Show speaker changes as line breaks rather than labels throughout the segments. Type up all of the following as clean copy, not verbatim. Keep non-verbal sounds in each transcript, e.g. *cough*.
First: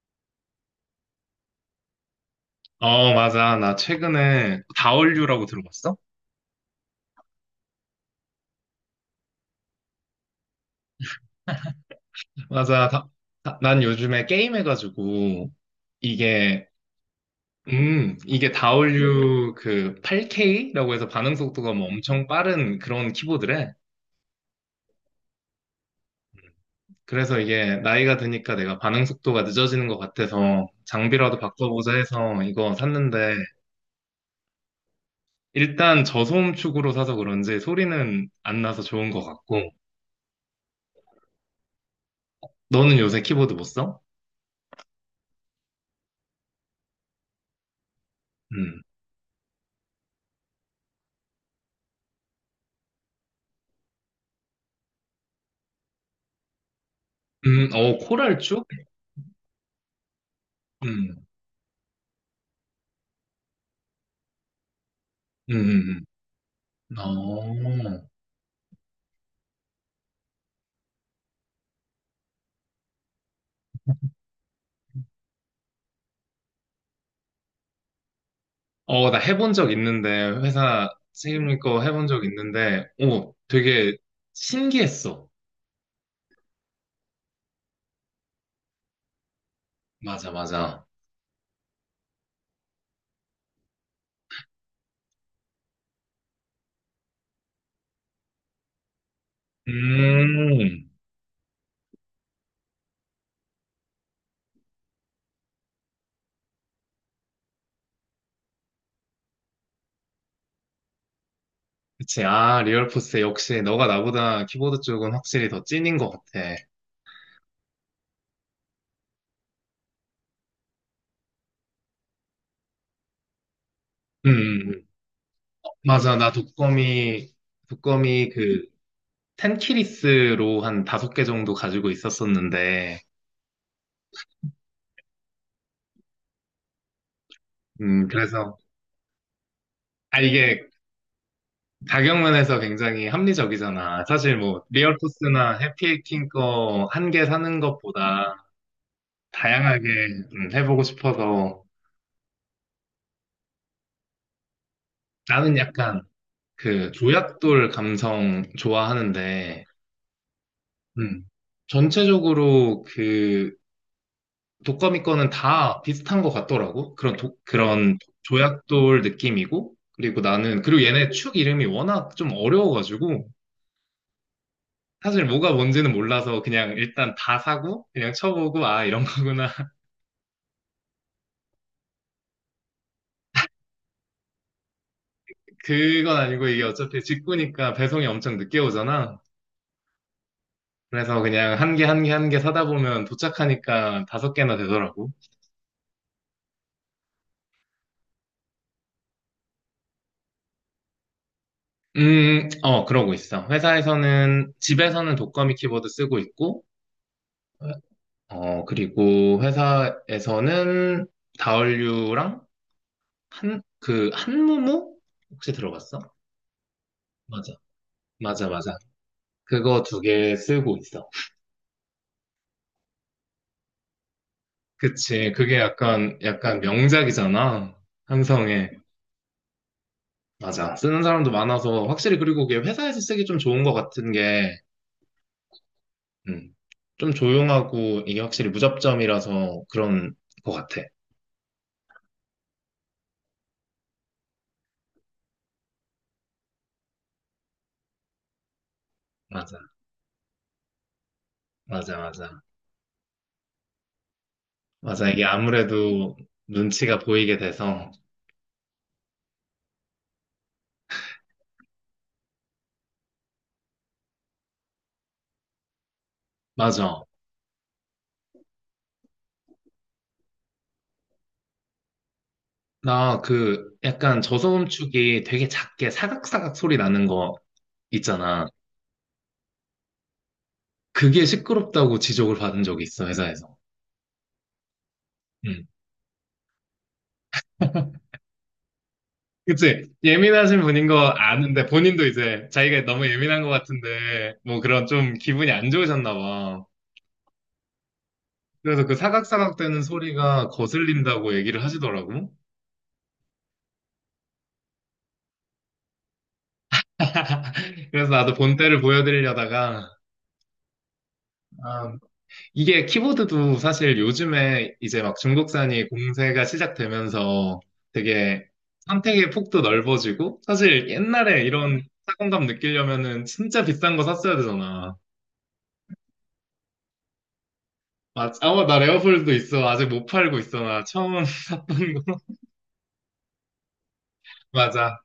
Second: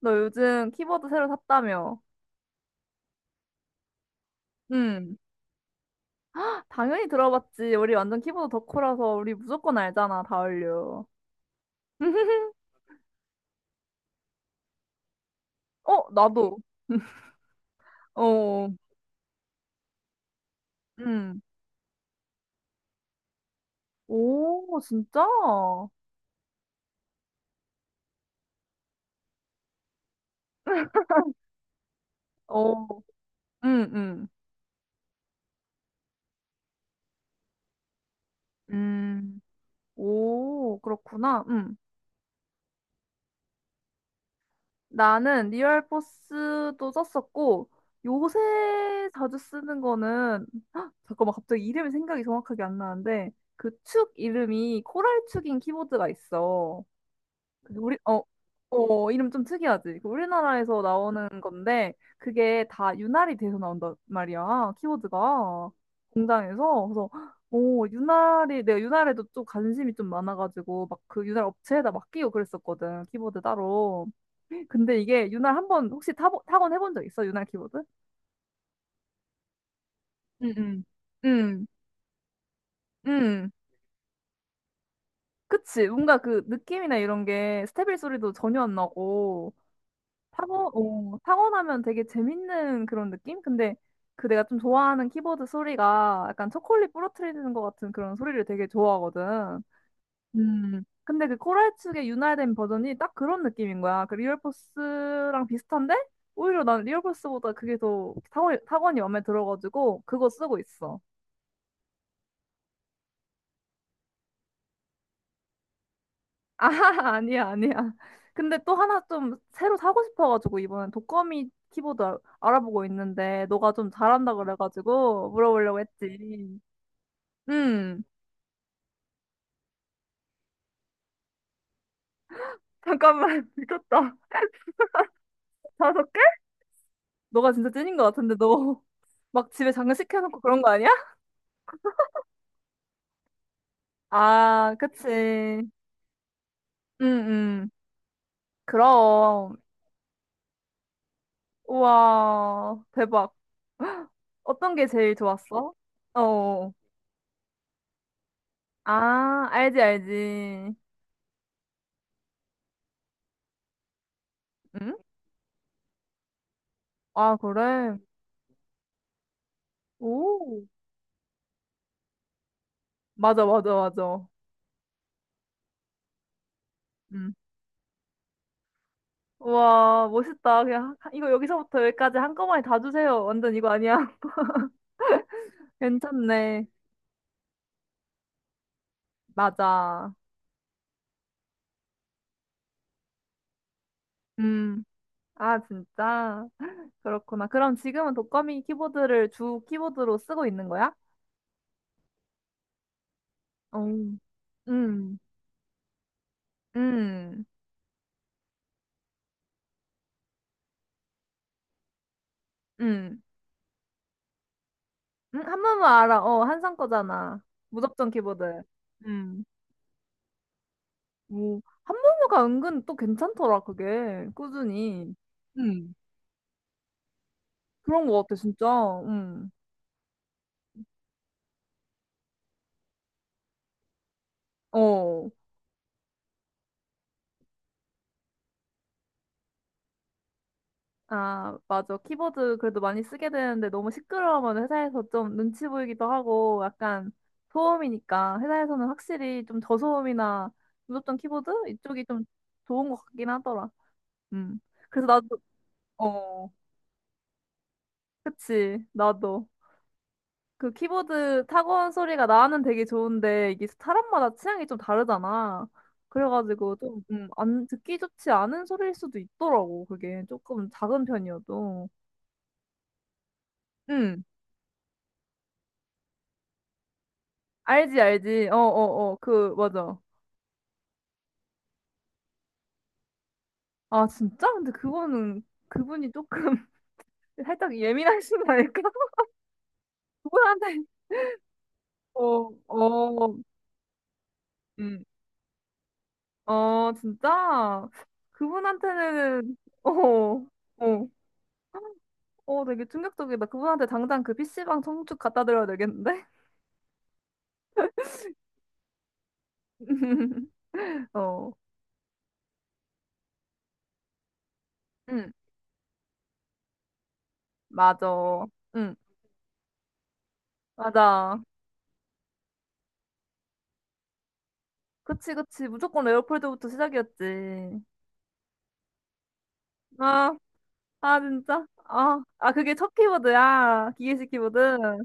너 요즘 키보드 새로 샀다며?
어, 맞아. 나 최근에
응.
다얼류라고 들어봤어?
당연히 들어봤지. 우리 완전 키보드 덕후라서 우리 무조건 알잖아, 다을류. *laughs*
맞아. 난 요즘에 게임해가지고
어, 나도.
이게
*laughs*
이게
어,
다얼류 그 8K라고 해서 반응
응,
속도가 뭐 엄청 빠른 그런 키보드래.
오, 진짜?
그래서 이게 나이가 드니까 내가 반응 속도가 늦어지는 것 같아서
*laughs*
장비라도 바꿔보자 해서 이거
어,
샀는데,
응, 응.
일단 저소음 축으로 사서 그런지 소리는 안 나서 좋은 것
음,
같고.
오, 그렇구나. 응.
너는 요새 키보드 못 써?
나는 리얼포스도 썼었고 요새
음,
자주 쓰는 거는 헉, 잠깐만 갑자기 이름이 생각이 정확하게 안 나는데 그 축 이름이 코랄 축인 키보드가 있어. 우리
어,
어,
코랄 축?
어 이름 좀 특이하지? 그 우리나라에서
음.
나오는 건데 그게 다유활이 돼서 나온단 말이야
음,
키워드가
음,
공장에서 그래서 오
어,
유날이 내가 유활에도 좀 관심이 좀 많아가지고 막 그 유날 업체에다 맡기고 그랬었거든 키보드 따로. 근데 이게 유활한번 혹시 타건 해본 적 있어 유활 키보드?
어, 나 해본 적 있는데,
응응.
회사 책임질
응,
거 해본 적 있는데, 오,
응응.
되게 신기했어.
그치. 뭔가 그 느낌이나 이런 게 스테빌 소리도 전혀 안 나고,
맞아, 맞아.
타고, 어, 타고 나면 되게 재밌는 그런 느낌? 근데 그 내가 좀 좋아하는 키보드 소리가 약간 초콜릿 부러뜨리는 것 같은 그런 소리를 되게 좋아하거든. 음.
음,
근데 그 코랄축의 윤활된 버전이 딱 그런 느낌인 거야. 그 리얼포스랑 비슷한데? 오히려 난 리얼포스보다 그게 더 타고, 타원이 마음에 들어가지고 그거 쓰고 있어.
그치. 아, 리얼포스 역시 너가 나보다 키보드 쪽은 확실히 더 찐인 것 같아.
아, *laughs* 아니야, 아니야. 근데 또 하나 좀 새로 사고 싶어가지고 이번엔 독거미 키보드 알아보고 있는데 너가 좀
음,
잘한다
음, 음.
그래가지고 물어보려고
맞아. 나
했지.
독거미,
음,
독거미 그, 텐키리스로 한 다섯 개 정도 가지고 있었었는데,
잠깐만, *laughs* 미쳤다. 다섯 개? 너가 진짜 찐인 것 같은데
그래서,
너 막 *laughs* 집에
아,
장식해놓고 그런
이게
거 아니야?
가격면에서 굉장히 합리적이잖아. 사실 뭐
아, 그치.
리얼토스나
응,
해피해킹 거 한 개 사는
응.
것보다
그럼.
다양하게 해보고 싶어서.
우와, 대박. *gasps* 어떤 게 제일
나는
좋았어?
약간
어. 어.
그 조약돌 감성
아,
좋아하는데
알지, 알지.
음, 전체적으로 그
응?
독거미 거는 다 비슷한 것 같더라고.
아, 그래.
그런 조약돌 느낌이고 그리고
오.
나는 그리고 얘네 축 이름이 워낙 좀 어려워가지고
맞아, 맞아, 맞아.
사실 뭐가 뭔지는 몰라서 그냥 일단
음.
다 사고 그냥 쳐보고 아 이런 거구나.
우와, 멋있다. 그냥 이거 여기서부터 여기까지 한꺼번에 다 주세요. 완전 이거 아니야? *laughs*
그건 아니고 이게
괜찮네.
어차피 직구니까 배송이 엄청 늦게 오잖아.
맞아.
그래서 그냥 한 개 한 개 한 개 사다 보면 도착하니까 다섯 개나
음.
되더라고.
아, 진짜? 그렇구나. 그럼 지금은 독거미 키보드를 주 키보드로 쓰고 있는 거야?
어, 그러고 있어.
어. 음.
회사에서는, 집에서는
음.
독거미 키보드 쓰고 있고,
음.
어, 그리고 회사에서는 다얼류랑 한무무? 혹시
한무무
들어봤어?
알아. 어, 한상 거잖아.
맞아.
무접점
맞아,
키보드.
맞아.
음.
그거 두 개 쓰고 있어.
오, 한무무가 은근 또 괜찮더라, 그게. 꾸준히.
그치. 그게 약간 명작이잖아.
그런 것 같아, 진짜. 음.
맞아. 쓰는 사람도 많아서 확실히 그리고 그게 회사에서 쓰기 좀 좋은 것 같은 게,
어.
음, 좀 조용하고 이게 확실히 무접점이라서 그런 것 같아.
아, 맞아. 키보드 그래도 많이 쓰게 되는데 너무 시끄러우면 회사에서 좀 눈치 보이기도 하고 약간 소음이니까 회사에서는 확실히
맞아.
좀 저소음이나 무접점 키보드?
맞아,
이쪽이 좀
맞아.
좋은 것 같긴 하더라. 음. 그래서
맞아. 이게
나도,
아무래도
어,
눈치가 보이게 돼서.
그치. 나도. 그 키보드 타건 소리가 나는 되게 좋은데 이게 사람마다 취향이 좀 다르잖아. 그래가지고 좀,
맞아.
안, 듣기 좋지 않은 소리일 수도 있더라고. 그게 조금 작은 편이어도.
나 그
응,
약간 저소음축이 되게 작게 사각사각 소리 나는 거
알지,
있잖아.
알지. 어, 어, 어, 그, 맞아.
그게 시끄럽다고 지적을 받은 적이 있어, 회사에서.
아, 진짜? 근데 그거는
음.
그분이 조금 *laughs* 살짝 예민하신 거 아닐까? *laughs*
그치? 예민하신
그분한테,
분인 거 아는데, 본인도 이제
어,
자기가 너무
어,
예민한 것 같은데, 뭐 그런
음,
좀 기분이 안 좋으셨나 봐.
어, 진짜?
그래서 그
그분한테는,
사각사각 되는
어,
소리가
어.
거슬린다고 얘기를 하시더라고.
어, 되게 충격적이다. 그분한테 당장 그 PC방 청축 갖다 드려야 되겠는데?
*laughs* 그래서 나도 본때를 보여드리려다가,
*laughs* 어,
아, 이게 키보드도 사실 요즘에 이제 막
응,
중국산이 공세가 시작되면서
맞아.
되게
응,
선택의 폭도 넓어지고, 사실
맞아.
옛날에 이런 사공감 느끼려면은 진짜 비싼 거 샀어야 되잖아.
그치, 그치. 무조건 레오폴드부터 시작이었지.
맞아. 어, 나 레오폴드도 있어. 아직 못
아,
팔고 있어. 나
아,
처음 *laughs*
진짜?
샀던
아,
거.
아, 그게 첫 키보드야. 기계식 키보드.
맞아.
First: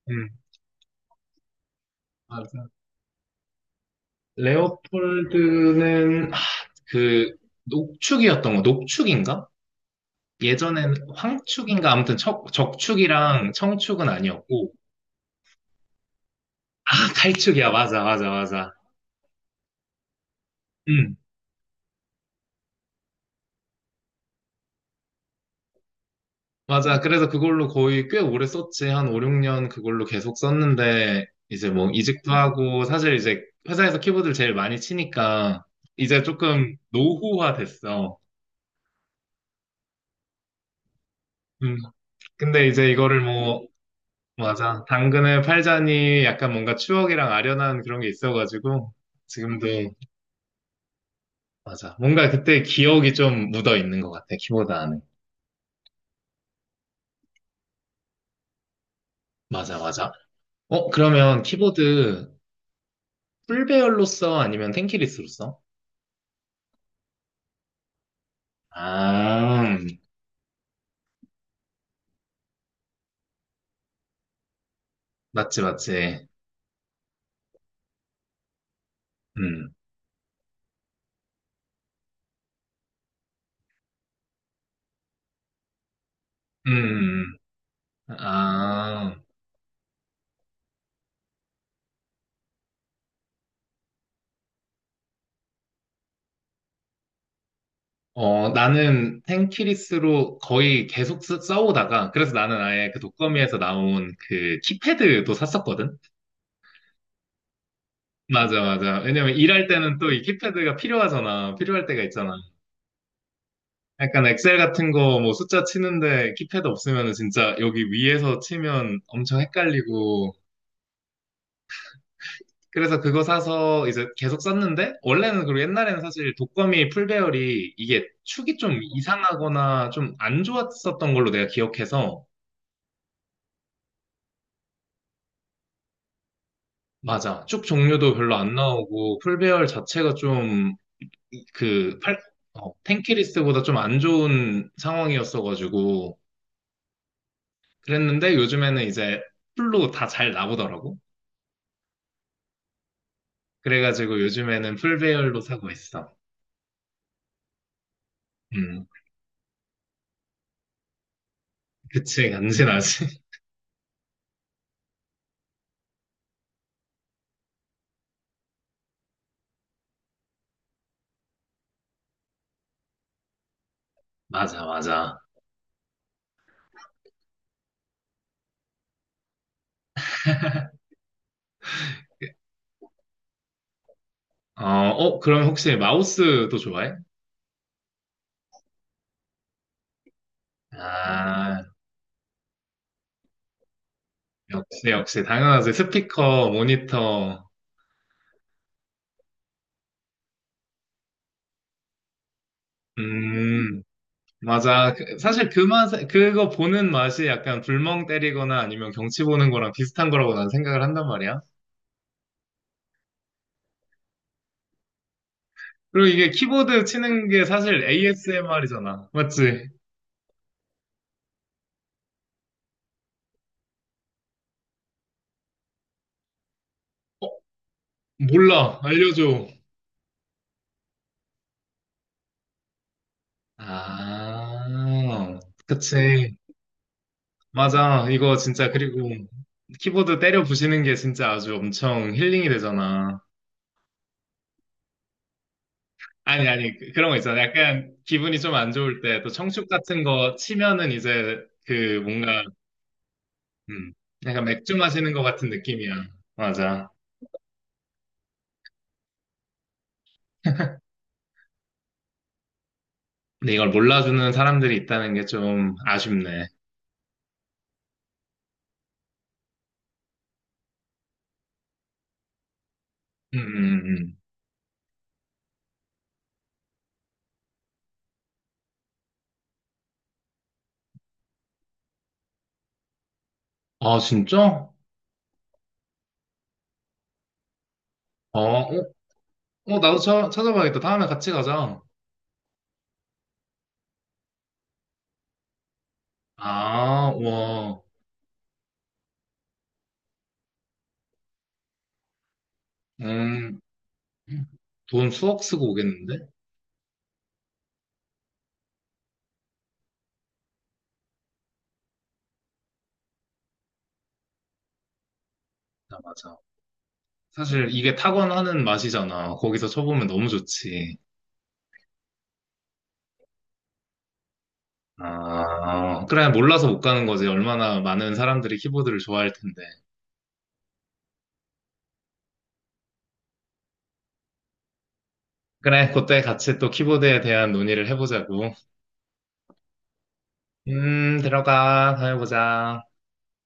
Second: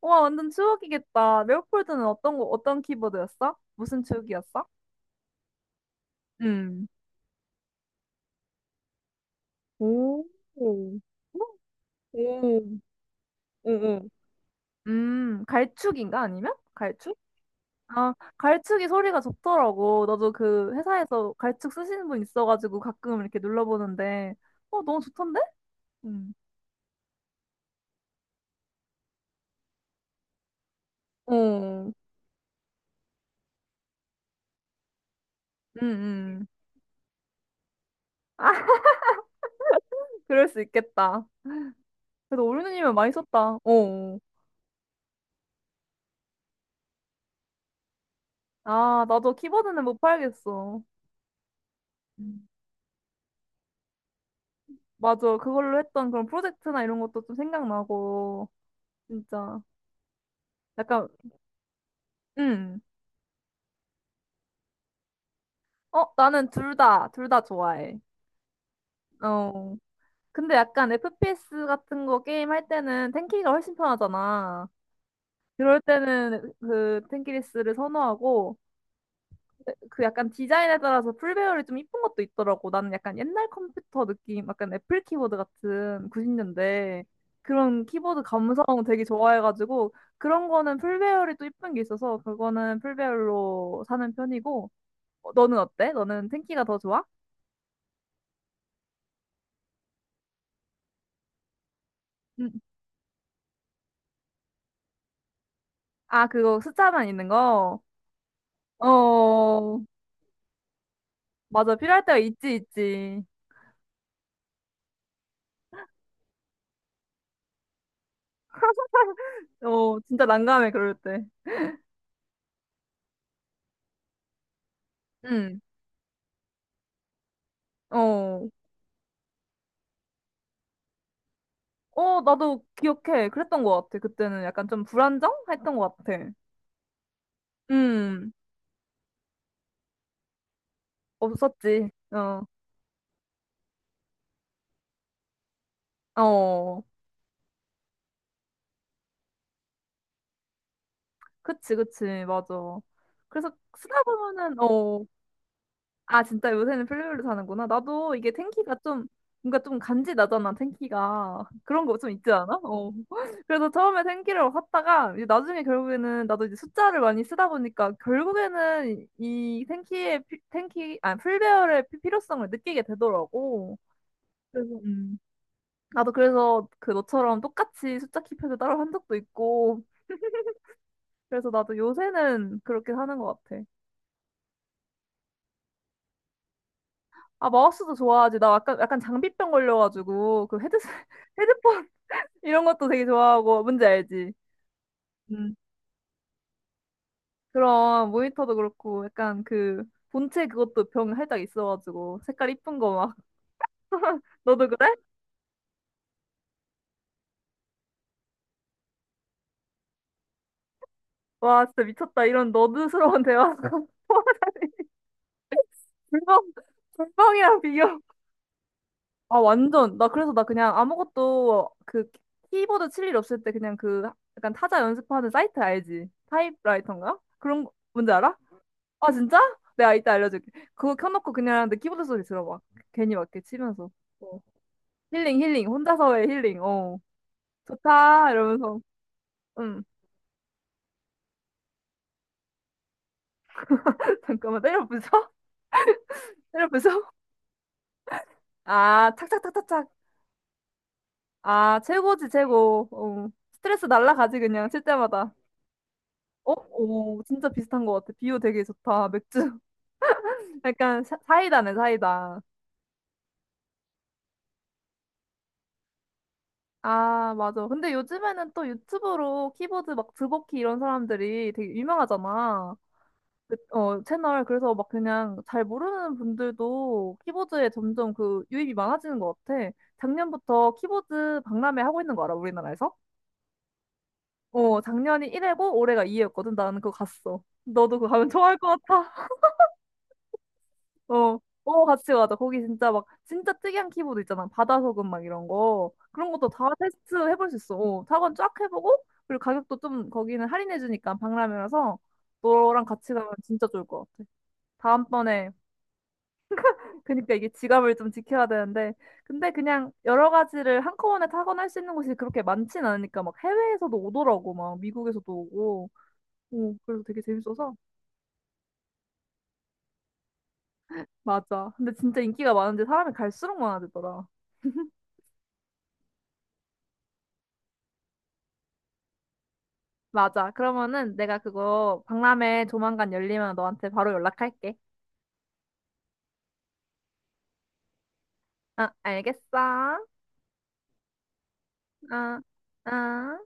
와,
응,
완전 추억이겠다. 레오폴드는 어떤 거,
맞아.
어떤 키보드였어? 무슨 축이었어?
레오폴드는,
음.
그, 녹축이었던 거, 녹축인가?
오,
예전엔
오, 오,
황축인가? 아무튼 적축이랑
오, 오.
청축은 아니었고.
갈축인가? 아니면?
아,
갈축?
갈축이야. 맞아,
아,
맞아, 맞아.
갈축이 소리가 좋더라고. 나도 그
응,
회사에서 갈축 쓰시는 분 있어가지고 가끔 이렇게 눌러보는데, 어, 너무 좋던데? 음.
맞아. 그래서 그걸로 거의 꽤 오래 썼지. 한 5, 6년 그걸로 계속 썼는데,
어,
이제 뭐 이직도 하고, 사실 이제 회사에서 키보드를 제일 많이 치니까, 이제
음.
조금 노후화 됐어.
아, *laughs* 그럴 수 있겠다.
음,
그래도 오리
근데
누님
이제
은 많이
이거를
썼다.
뭐,
어.
맞아. 당근을 팔자니 약간 뭔가 추억이랑 아련한 그런 게 있어가지고,
아, 나도
지금도,
키보드는 못 팔겠어.
맞아. 뭔가
음.
그때 기억이 좀 묻어 있는 것 같아, 키보드 안에.
맞아. 그걸로 했던 그런 프로젝트나 이런 것도 좀 생각나고, 진짜.
맞아, 맞아. 어,
약간,
그러면 키보드
음.
풀배열로 써? 아니면 텐키리스로 써?
어, 나는 둘 다, 둘 다 좋아해. 어.
아,
근데 약간 FPS 같은 거 게임 할 때는 탱키가 훨씬 편하잖아.
맞지,
그럴
맞지.
때는 그 탱키리스를 선호하고
음,
그 약간 디자인에 따라서 풀배열이 좀 이쁜 것도 있더라고. 나는 약간 옛날 컴퓨터 느낌, 약간 애플 키보드 같은 90년대
음,
그런 키보드 감성 되게
아.
좋아해가지고 그런 거는 풀배열이 또 이쁜 게 있어서 그거는 풀배열로 사는 편이고 어, 너는 어때? 너는 탱키가 더 좋아?
어, 나는 텐키리스로 거의 계속 써오다가, 그래서
음.
나는 아예 그 독거미에서 나온 그 키패드도 샀었거든?
아, 그거 숫자만 있는 거?
맞아, 맞아. 왜냐면 일할
어,
때는 또 이 키패드가 필요하잖아.
맞아.
필요할 때가
필요할 때가
있잖아.
있지, 있지.
약간 엑셀 같은 거 뭐 숫자 치는데 키패드 없으면 진짜 여기 위에서 치면 엄청
*laughs* 어, 진짜
헷갈리고.
난감해, 그럴 때.
그래서 그거 사서 이제 계속 썼는데, 원래는
응.
그리고 옛날에는 사실 독거미 풀배열이 이게
어.
축이 좀 이상하거나 좀 안 좋았었던 걸로 내가
어,
기억해서,
나도 기억해. 그랬던 것 같아. 그때는 약간 좀 불안정? 했던 것 같아.
맞아. 축 종류도
음.
별로 안 나오고, 풀배열 자체가 좀
없었지.
그 팔,
어.
탱키리스트보다 좀 안 좋은 상황이었어가지고,
어.
그랬는데 요즘에는 이제 풀로 다 잘 나오더라고.
그치, 그치. 맞아. 그래서 쓰다
그래가지고
보면은,
요즘에는 풀
어.
배열로 사고 있어.
아, 진짜 요새는 플레이어로 사는구나. 나도 이게 텐키가
음,
좀, 뭔가 좀 간지 나잖아, 텐키가. 그런 거 좀
그치,
있지 않아? 어.
간지나지. *laughs*
*laughs* 그래서 처음에 텐키를 샀다가, 이제 나중에 결국에는, 나도 이제 숫자를 많이 쓰다 보니까, 결국에는 이 텐키의, 피- 텐키, 아니, 풀배열의 필요성을 느끼게 되더라고.
맞아,
그래서,
맞아.
나도 그래서 그 너처럼 똑같이 숫자 키패드 따로 한 적도 있고, 그래서 나도 요새는 그렇게 사는 것 같아.
어, 어, 그럼 혹시 마우스도 좋아해?
아, 마우스도 좋아하지. 나 약간, 약간 장비병 걸려가지고, 그 헤드셋, *laughs*
아,
헤드폰 이런 것도 되게 좋아하고 뭔지 알지?
역시, 역시,
음.
당연하지. 스피커, 모니터.
그런 모니터도 그렇고 약간 그 본체 그것도 병 살짝 있어가지고 색깔 이쁜 거 막
음,
*laughs* 너도
맞아.
그래?
사실 그거 보는 맛이 약간 불멍 때리거나 아니면 경치 보는 거랑 비슷한 거라고 난 생각을 한단 말이야.
와 진짜 미쳤다, 이런 너드스러운 대화. *laughs*
그리고 이게
불멍.
키보드 치는 게
불멍이랑
사실
비교.
ASMR이잖아.
아
맞지?
완전. 나 그래서 나 그냥 아무것도 그 키보드 칠 일 없을 때 그냥 그 약간 타자 연습하는 사이트 알지? 타입라이터인가? 그런 거 뭔지 알아?
몰라.
아 진짜?
알려줘.
내가 이따 알려줄게. 그거 켜놓고 그냥 내 키보드 소리 들어봐. 괜히 막 이렇게 치면서 힐링,
아,
힐링. 혼자서의
그치.
힐링. 어.
맞아.
좋다.
이거 진짜,
이러면서.
그리고
응.
키보드 때려 부시는 게 진짜 아주 엄청 힐링이 되잖아.
*laughs* 잠깐만, 때려 부셔.
아니,
*laughs* 때려
아니,
부셔.
그런 거 있잖아. 약간 기분이
*laughs*
좀 안 좋을
아,
때, 또 청축
착착착착착.
같은 거 치면은 이제
아,
그
최고지,
뭔가,
최고. 어. 스트레스
음,
날라가지,
약간
그냥,
맥주
칠
마시는 것
때마다.
같은 느낌이야.
어?
맞아.
오, 진짜 비슷한 것 같아. 비유 되게 좋다. 맥주. *laughs* 약간 사이다네, 사이다.
근데 이걸 몰라주는 사람들이 있다는 게 좀 아쉽네.
아, 맞아. 근데 요즘에는 또 유튜브로 키보드 막 드버키 이런 사람들이 되게 유명하잖아. 그, 어,
음.
채널. 그래서 막 그냥 잘 모르는 분들도 키보드에 점점 그 유입이 많아지는 것 같아. 작년부터 키보드 박람회 하고 있는 거 알아, 우리나라에서?
아, 진짜? 어,
어, 작년이 1회고 올해가 2회였거든. 나는 그거 갔어. 너도 그거 가면
어,
좋아할 것 같아. *laughs*
어, 나도 찾아봐야겠다. 다음에 같이
어,
가자.
어, 같이 가자. 거기 진짜 막, 진짜 특이한 키보드 있잖아. 바다 소금 막 이런 거. 그런 것도 다
아,
테스트 해볼 수 있어.
우와.
어, 타건 쫙 해보고, 그리고 가격도 좀 거기는 할인해주니까 박람회라서 너랑 같이 가면
음.
진짜 좋을 것 같아.
돈 수억
다음번에.
쓰고 오겠는데?
그러니까 이게 지갑을 좀 지켜야 되는데 근데 그냥 여러 가지를 한꺼번에 타건할 수 있는 곳이 그렇게 많진 않으니까 막 해외에서도 오더라고. 막 미국에서도 오고.
아, 맞아.
오 그래서 되게
사실
재밌어서.
이게 타건하는 맛이잖아. 거기서 쳐보면 너무 좋지.
맞아. 근데 진짜 인기가 많은데 사람이 갈수록 많아지더라.
아, 그래, 몰라서 못 가는 거지. 얼마나 많은 사람들이 키보드를 좋아할 텐데.
맞아. 그러면은 내가 그거 박람회 조만간 열리면 너한테 바로 연락할게.
그래, 그때 같이 또 키보드에 대한 논의를 해보자고.
아 알겠어.
들어가.
아.
다녀보자.
아.